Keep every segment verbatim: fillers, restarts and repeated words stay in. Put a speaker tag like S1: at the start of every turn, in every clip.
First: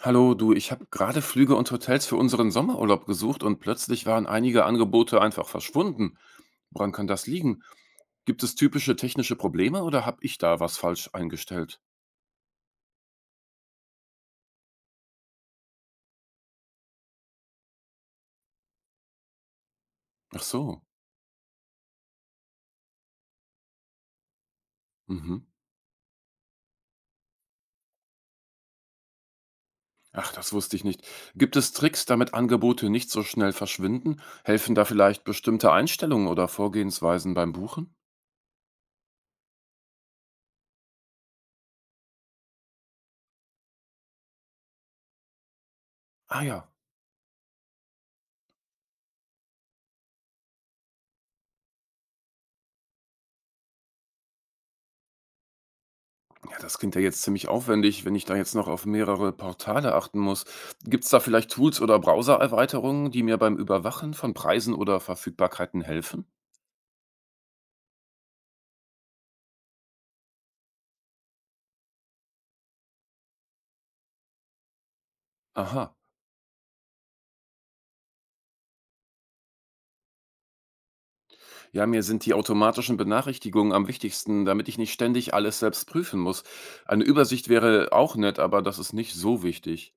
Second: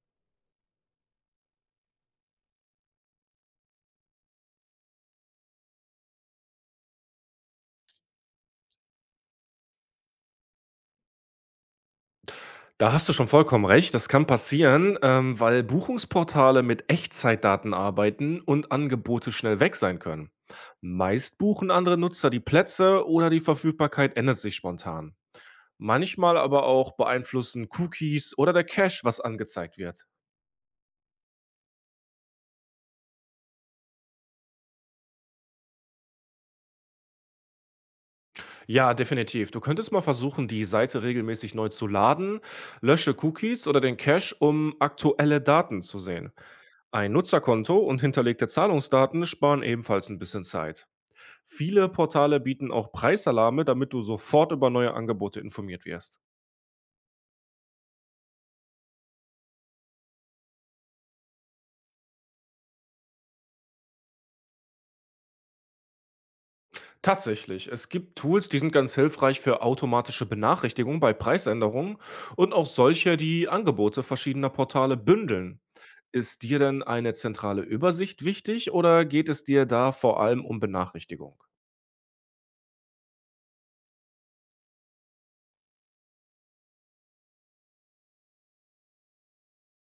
S1: Hallo, du, ich habe gerade Flüge und Hotels für unseren Sommerurlaub gesucht und plötzlich waren einige Angebote einfach verschwunden. Woran kann das liegen? Gibt es typische technische Probleme oder habe ich da was falsch eingestellt?
S2: Da hast du schon vollkommen recht, das kann passieren, ähm, weil Buchungsportale mit Echtzeitdaten arbeiten und Angebote schnell weg sein können.
S1: Ach so.
S2: Meist buchen andere Nutzer die Plätze oder die Verfügbarkeit ändert sich spontan.
S1: Mhm.
S2: Manchmal aber auch beeinflussen Cookies oder der Cache, was angezeigt wird.
S1: Ach, das wusste ich nicht. Gibt es Tricks, damit Angebote nicht so schnell verschwinden? Helfen da vielleicht bestimmte Einstellungen oder Vorgehensweisen beim Buchen?
S2: Ja, definitiv. Du könntest mal versuchen, die Seite regelmäßig neu zu laden, lösche Cookies oder den Cache, um aktuelle Daten zu sehen.
S1: Ah ja.
S2: Ein Nutzerkonto und hinterlegte Zahlungsdaten sparen ebenfalls ein bisschen Zeit. Viele Portale bieten auch Preisalarme, damit du sofort über neue Angebote informiert wirst.
S1: Ja, das klingt ja jetzt ziemlich aufwendig, wenn ich da jetzt noch auf mehrere Portale achten muss. Gibt's da vielleicht Tools oder Browsererweiterungen, die mir beim Überwachen von Preisen oder Verfügbarkeiten helfen?
S2: Tatsächlich, es gibt Tools, die sind ganz hilfreich für automatische Benachrichtigungen bei Preisänderungen und auch solche, die Angebote verschiedener Portale bündeln.
S1: Aha.
S2: Ist dir denn eine zentrale Übersicht wichtig oder geht es dir da vor allem um Benachrichtigung?
S1: Ja, mir sind die automatischen Benachrichtigungen am wichtigsten, damit ich nicht ständig alles selbst prüfen muss. Eine Übersicht wäre auch nett, aber das ist nicht so wichtig.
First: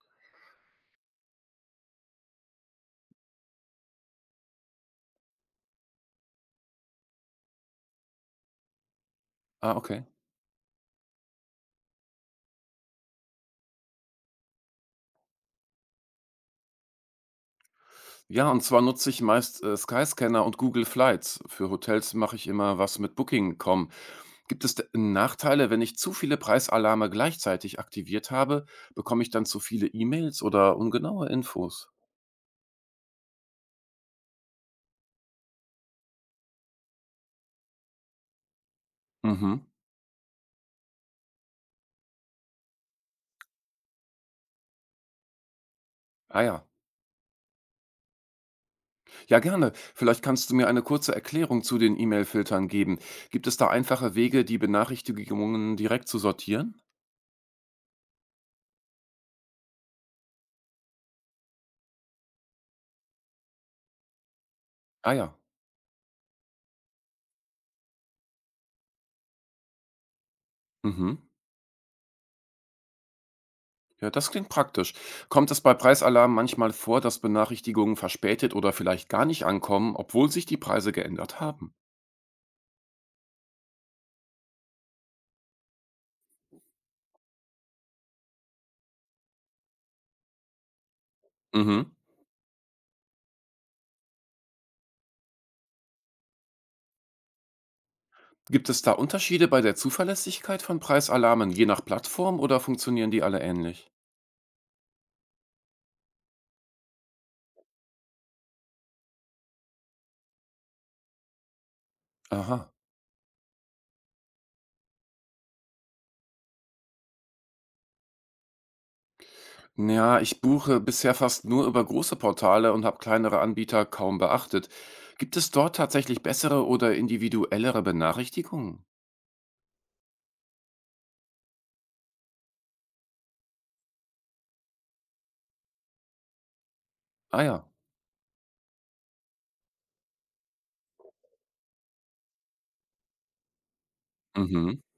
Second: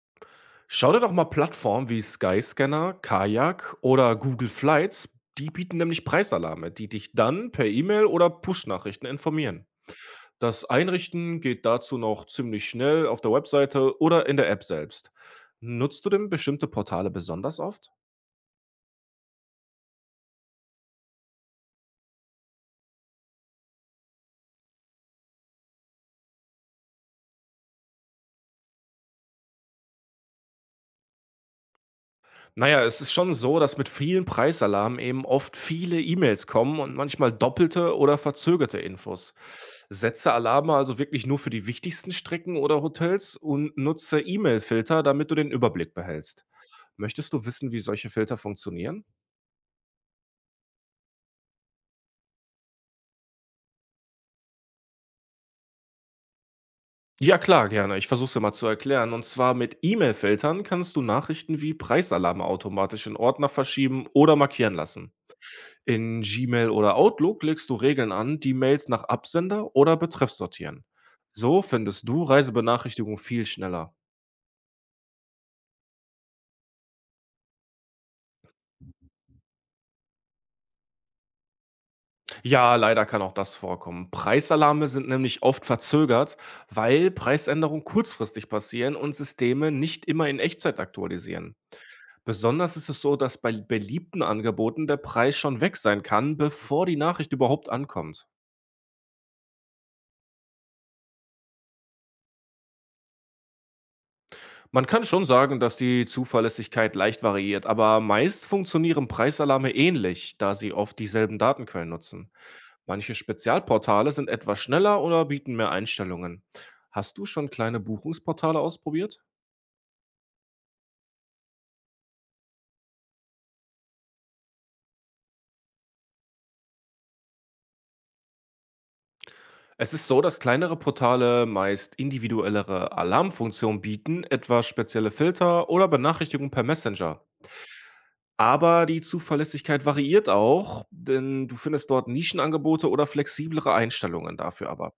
S2: Schau dir doch mal Plattformen wie Skyscanner, Kajak oder Google Flights, die bieten nämlich Preisalarme, die dich dann per E-Mail oder Push-Nachrichten informieren.
S1: Ah, okay.
S2: Das Einrichten geht dazu noch ziemlich schnell auf der Webseite oder in der App selbst. Nutzt du denn bestimmte Portale besonders oft?
S1: Ja, und zwar nutze ich meist, äh, Skyscanner und Google Flights. Für Hotels mache ich immer was mit booking punkt com. Gibt es de- Nachteile, wenn ich zu viele Preisalarme gleichzeitig aktiviert habe? Bekomme ich dann zu viele E-Mails oder ungenaue Infos?
S2: Naja, es ist schon so, dass mit vielen Preisalarmen eben oft viele E-Mails kommen und manchmal doppelte oder verzögerte Infos.
S1: Mhm.
S2: Setze Alarme also wirklich nur für die wichtigsten Strecken oder Hotels und nutze E-Mail-Filter, damit du den Überblick
S1: Ah
S2: behältst.
S1: ja.
S2: Möchtest du wissen, wie solche Filter funktionieren?
S1: Ja, gerne. Vielleicht kannst du mir eine kurze Erklärung zu den E-Mail-Filtern geben. Gibt es da einfache Wege, die Benachrichtigungen direkt zu sortieren?
S2: Ja klar, gerne. Ich versuche es dir mal zu erklären. Und zwar mit E-Mail-Filtern kannst du Nachrichten wie Preisalarme automatisch in Ordner verschieben oder markieren lassen.
S1: Ah ja.
S2: In Gmail oder Outlook legst du Regeln an, die Mails nach Absender oder Betreff sortieren.
S1: Mhm.
S2: So findest du Reisebenachrichtigungen viel schneller.
S1: Ja, das klingt praktisch. Kommt es bei Preisalarm manchmal vor, dass Benachrichtigungen verspätet oder vielleicht gar nicht ankommen, obwohl sich die Preise geändert haben?
S2: Ja, leider kann auch das vorkommen. Preisalarme sind nämlich oft verzögert, weil Preisänderungen kurzfristig passieren und Systeme nicht immer in Echtzeit aktualisieren.
S1: Mhm.
S2: Besonders ist es so, dass bei beliebten Angeboten der Preis schon weg sein kann, bevor die Nachricht überhaupt ankommt.
S1: Gibt es da Unterschiede bei der Zuverlässigkeit von Preisalarmen je nach Plattform oder funktionieren die alle ähnlich?
S2: Man kann schon sagen, dass die Zuverlässigkeit leicht variiert, aber meist funktionieren Preisalarme ähnlich, da sie oft dieselben Datenquellen nutzen.
S1: Aha.
S2: Manche Spezialportale sind etwas schneller oder bieten mehr Einstellungen. Hast du schon kleine Buchungsportale ausprobiert?
S1: Ja, ich buche bisher fast nur über große Portale und habe kleinere Anbieter kaum beachtet. Gibt es dort tatsächlich bessere oder individuellere Benachrichtigungen?
S2: Es ist so, dass kleinere Portale meist individuellere Alarmfunktionen bieten, etwa spezielle Filter oder Benachrichtigungen per Messenger.
S1: Ah ja.
S2: Aber die Zuverlässigkeit variiert auch, denn du findest dort Nischenangebote oder flexiblere Einstellungen dafür
S1: Mhm.
S2: aber.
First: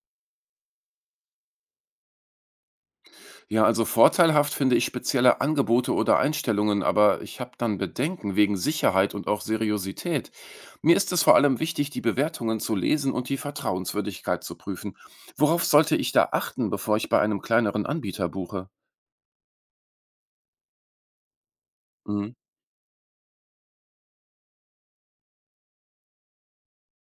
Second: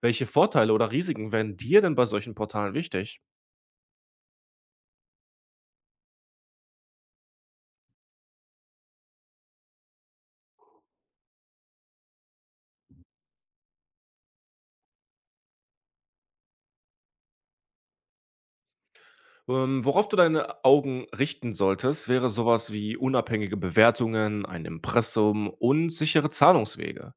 S2: Welche Vorteile oder Risiken wären dir denn bei solchen Portalen wichtig?
S1: Ja, also vorteilhaft finde ich spezielle Angebote oder Einstellungen, aber ich habe dann Bedenken wegen Sicherheit und auch Seriosität. Mir ist es vor allem wichtig, die Bewertungen zu lesen und die Vertrauenswürdigkeit zu prüfen. Worauf sollte ich da achten, bevor ich bei einem kleineren Anbieter buche?
S2: Ähm, worauf du deine Augen richten solltest, wäre
S1: Mhm.
S2: sowas wie unabhängige Bewertungen, ein Impressum und sichere Zahlungswege.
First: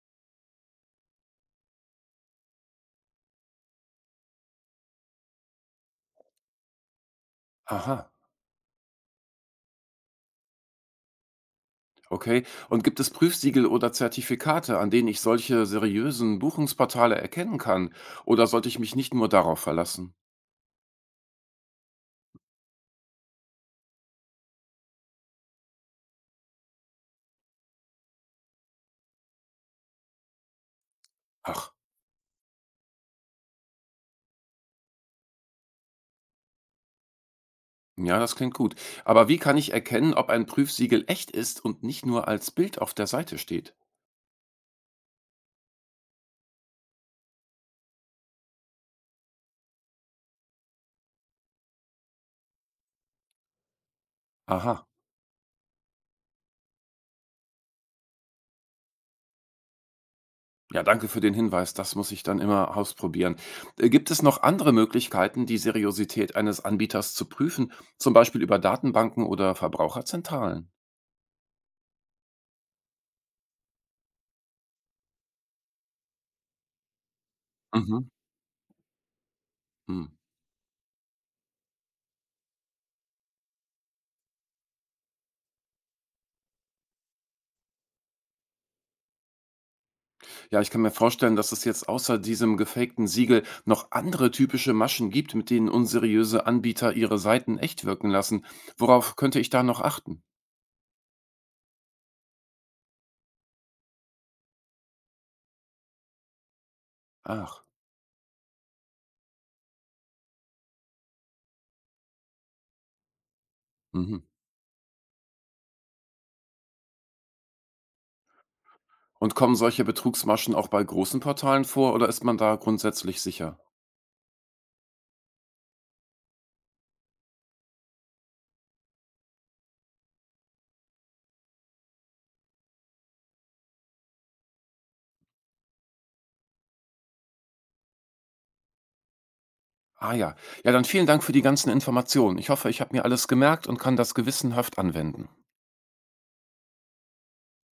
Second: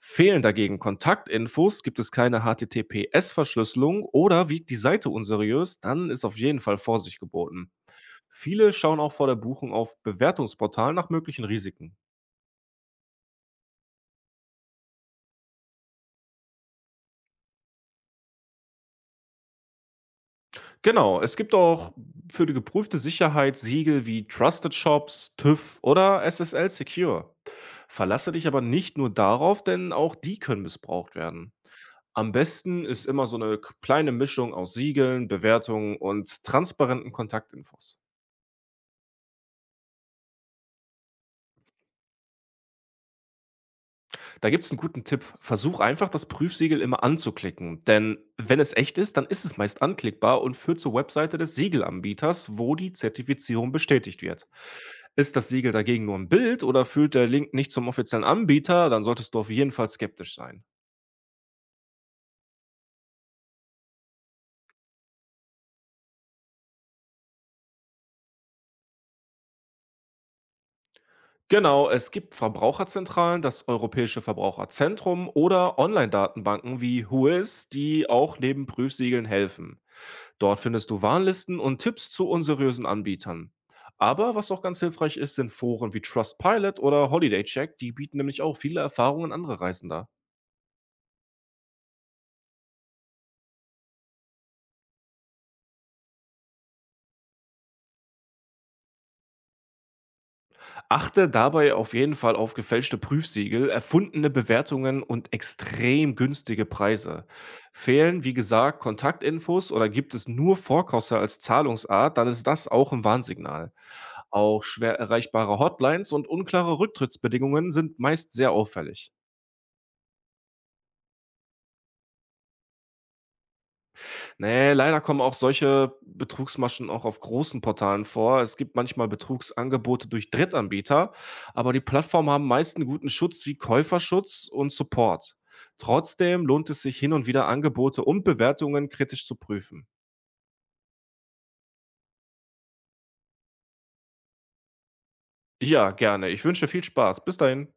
S2: Fehlen dagegen Kontaktinfos, gibt es keine H T T P S-Verschlüsselung oder wiegt die Seite unseriös, dann ist auf jeden Fall Vorsicht geboten.
S1: Aha,
S2: Viele schauen auch vor der Buchung auf Bewertungsportalen nach möglichen Risiken.
S1: okay. Und gibt es Prüfsiegel oder Zertifikate, an denen ich solche seriösen Buchungsportale erkennen kann? Oder sollte ich mich nicht nur darauf verlassen?
S2: Genau, es gibt auch für die geprüfte Sicherheit Siegel wie Trusted Shops, TÜV oder S S L Secure. Verlasse dich aber nicht nur darauf, denn auch die können missbraucht werden.
S1: Ach.
S2: Am besten ist immer so eine k- kleine Mischung aus Siegeln, Bewertungen und transparenten Kontaktinfos.
S1: Ja, das klingt gut. Aber wie kann ich erkennen, ob ein Prüfsiegel echt ist und nicht nur als Bild auf der Seite steht?
S2: Da gibt's einen guten Tipp. Versuch einfach, das Prüfsiegel immer anzuklicken, denn wenn es echt ist, dann ist es meist anklickbar und führt zur Webseite des Siegelanbieters, wo die Zertifizierung bestätigt wird.
S1: Aha.
S2: Ist das Siegel dagegen nur ein Bild oder führt der Link nicht zum offiziellen Anbieter, dann solltest du auf jeden Fall skeptisch sein.
S1: Ja, danke für den Hinweis. Das muss ich dann immer ausprobieren. Äh, Gibt es noch andere Möglichkeiten, die Seriosität eines Anbieters zu prüfen, zum Beispiel über Datenbanken oder Verbraucherzentralen?
S2: Genau, es gibt Verbraucherzentralen, das Europäische Verbraucherzentrum oder Online-Datenbanken wie Whois,
S1: Mhm.
S2: die auch neben Prüfsiegeln helfen.
S1: Hm.
S2: Dort findest du Warnlisten und Tipps zu unseriösen Anbietern. Aber was auch ganz hilfreich ist, sind Foren wie Trustpilot oder Holiday Check, die bieten nämlich auch viele Erfahrungen anderer Reisender.
S1: Ja, ich kann mir vorstellen, dass es jetzt außer diesem gefakten Siegel noch andere typische Maschen gibt, mit denen unseriöse Anbieter ihre Seiten echt wirken lassen. Worauf könnte ich da noch achten?
S2: Achte dabei auf jeden Fall auf gefälschte Prüfsiegel, erfundene Bewertungen und extrem günstige Preise.
S1: Ach.
S2: Fehlen, wie gesagt, Kontaktinfos oder gibt es nur Vorkosse als Zahlungsart, dann ist das auch ein Warnsignal.
S1: Mhm.
S2: Auch schwer erreichbare Hotlines und unklare Rücktrittsbedingungen sind meist sehr auffällig.
S1: Und kommen solche Betrugsmaschen auch bei großen Portalen vor oder ist man da grundsätzlich sicher?
S2: Ne, leider kommen auch solche Betrugsmaschen auch auf großen Portalen vor. Es gibt manchmal Betrugsangebote durch Drittanbieter, aber die Plattformen haben meist einen guten Schutz wie Käuferschutz und Support. Trotzdem lohnt es sich hin und wieder Angebote und Bewertungen kritisch zu prüfen.
S1: Ah ja. Ja, dann vielen Dank für die ganzen Informationen. Ich hoffe, ich habe mir alles gemerkt und kann das gewissenhaft anwenden.
S2: Ja, gerne. Ich wünsche viel Spaß. Bis dahin.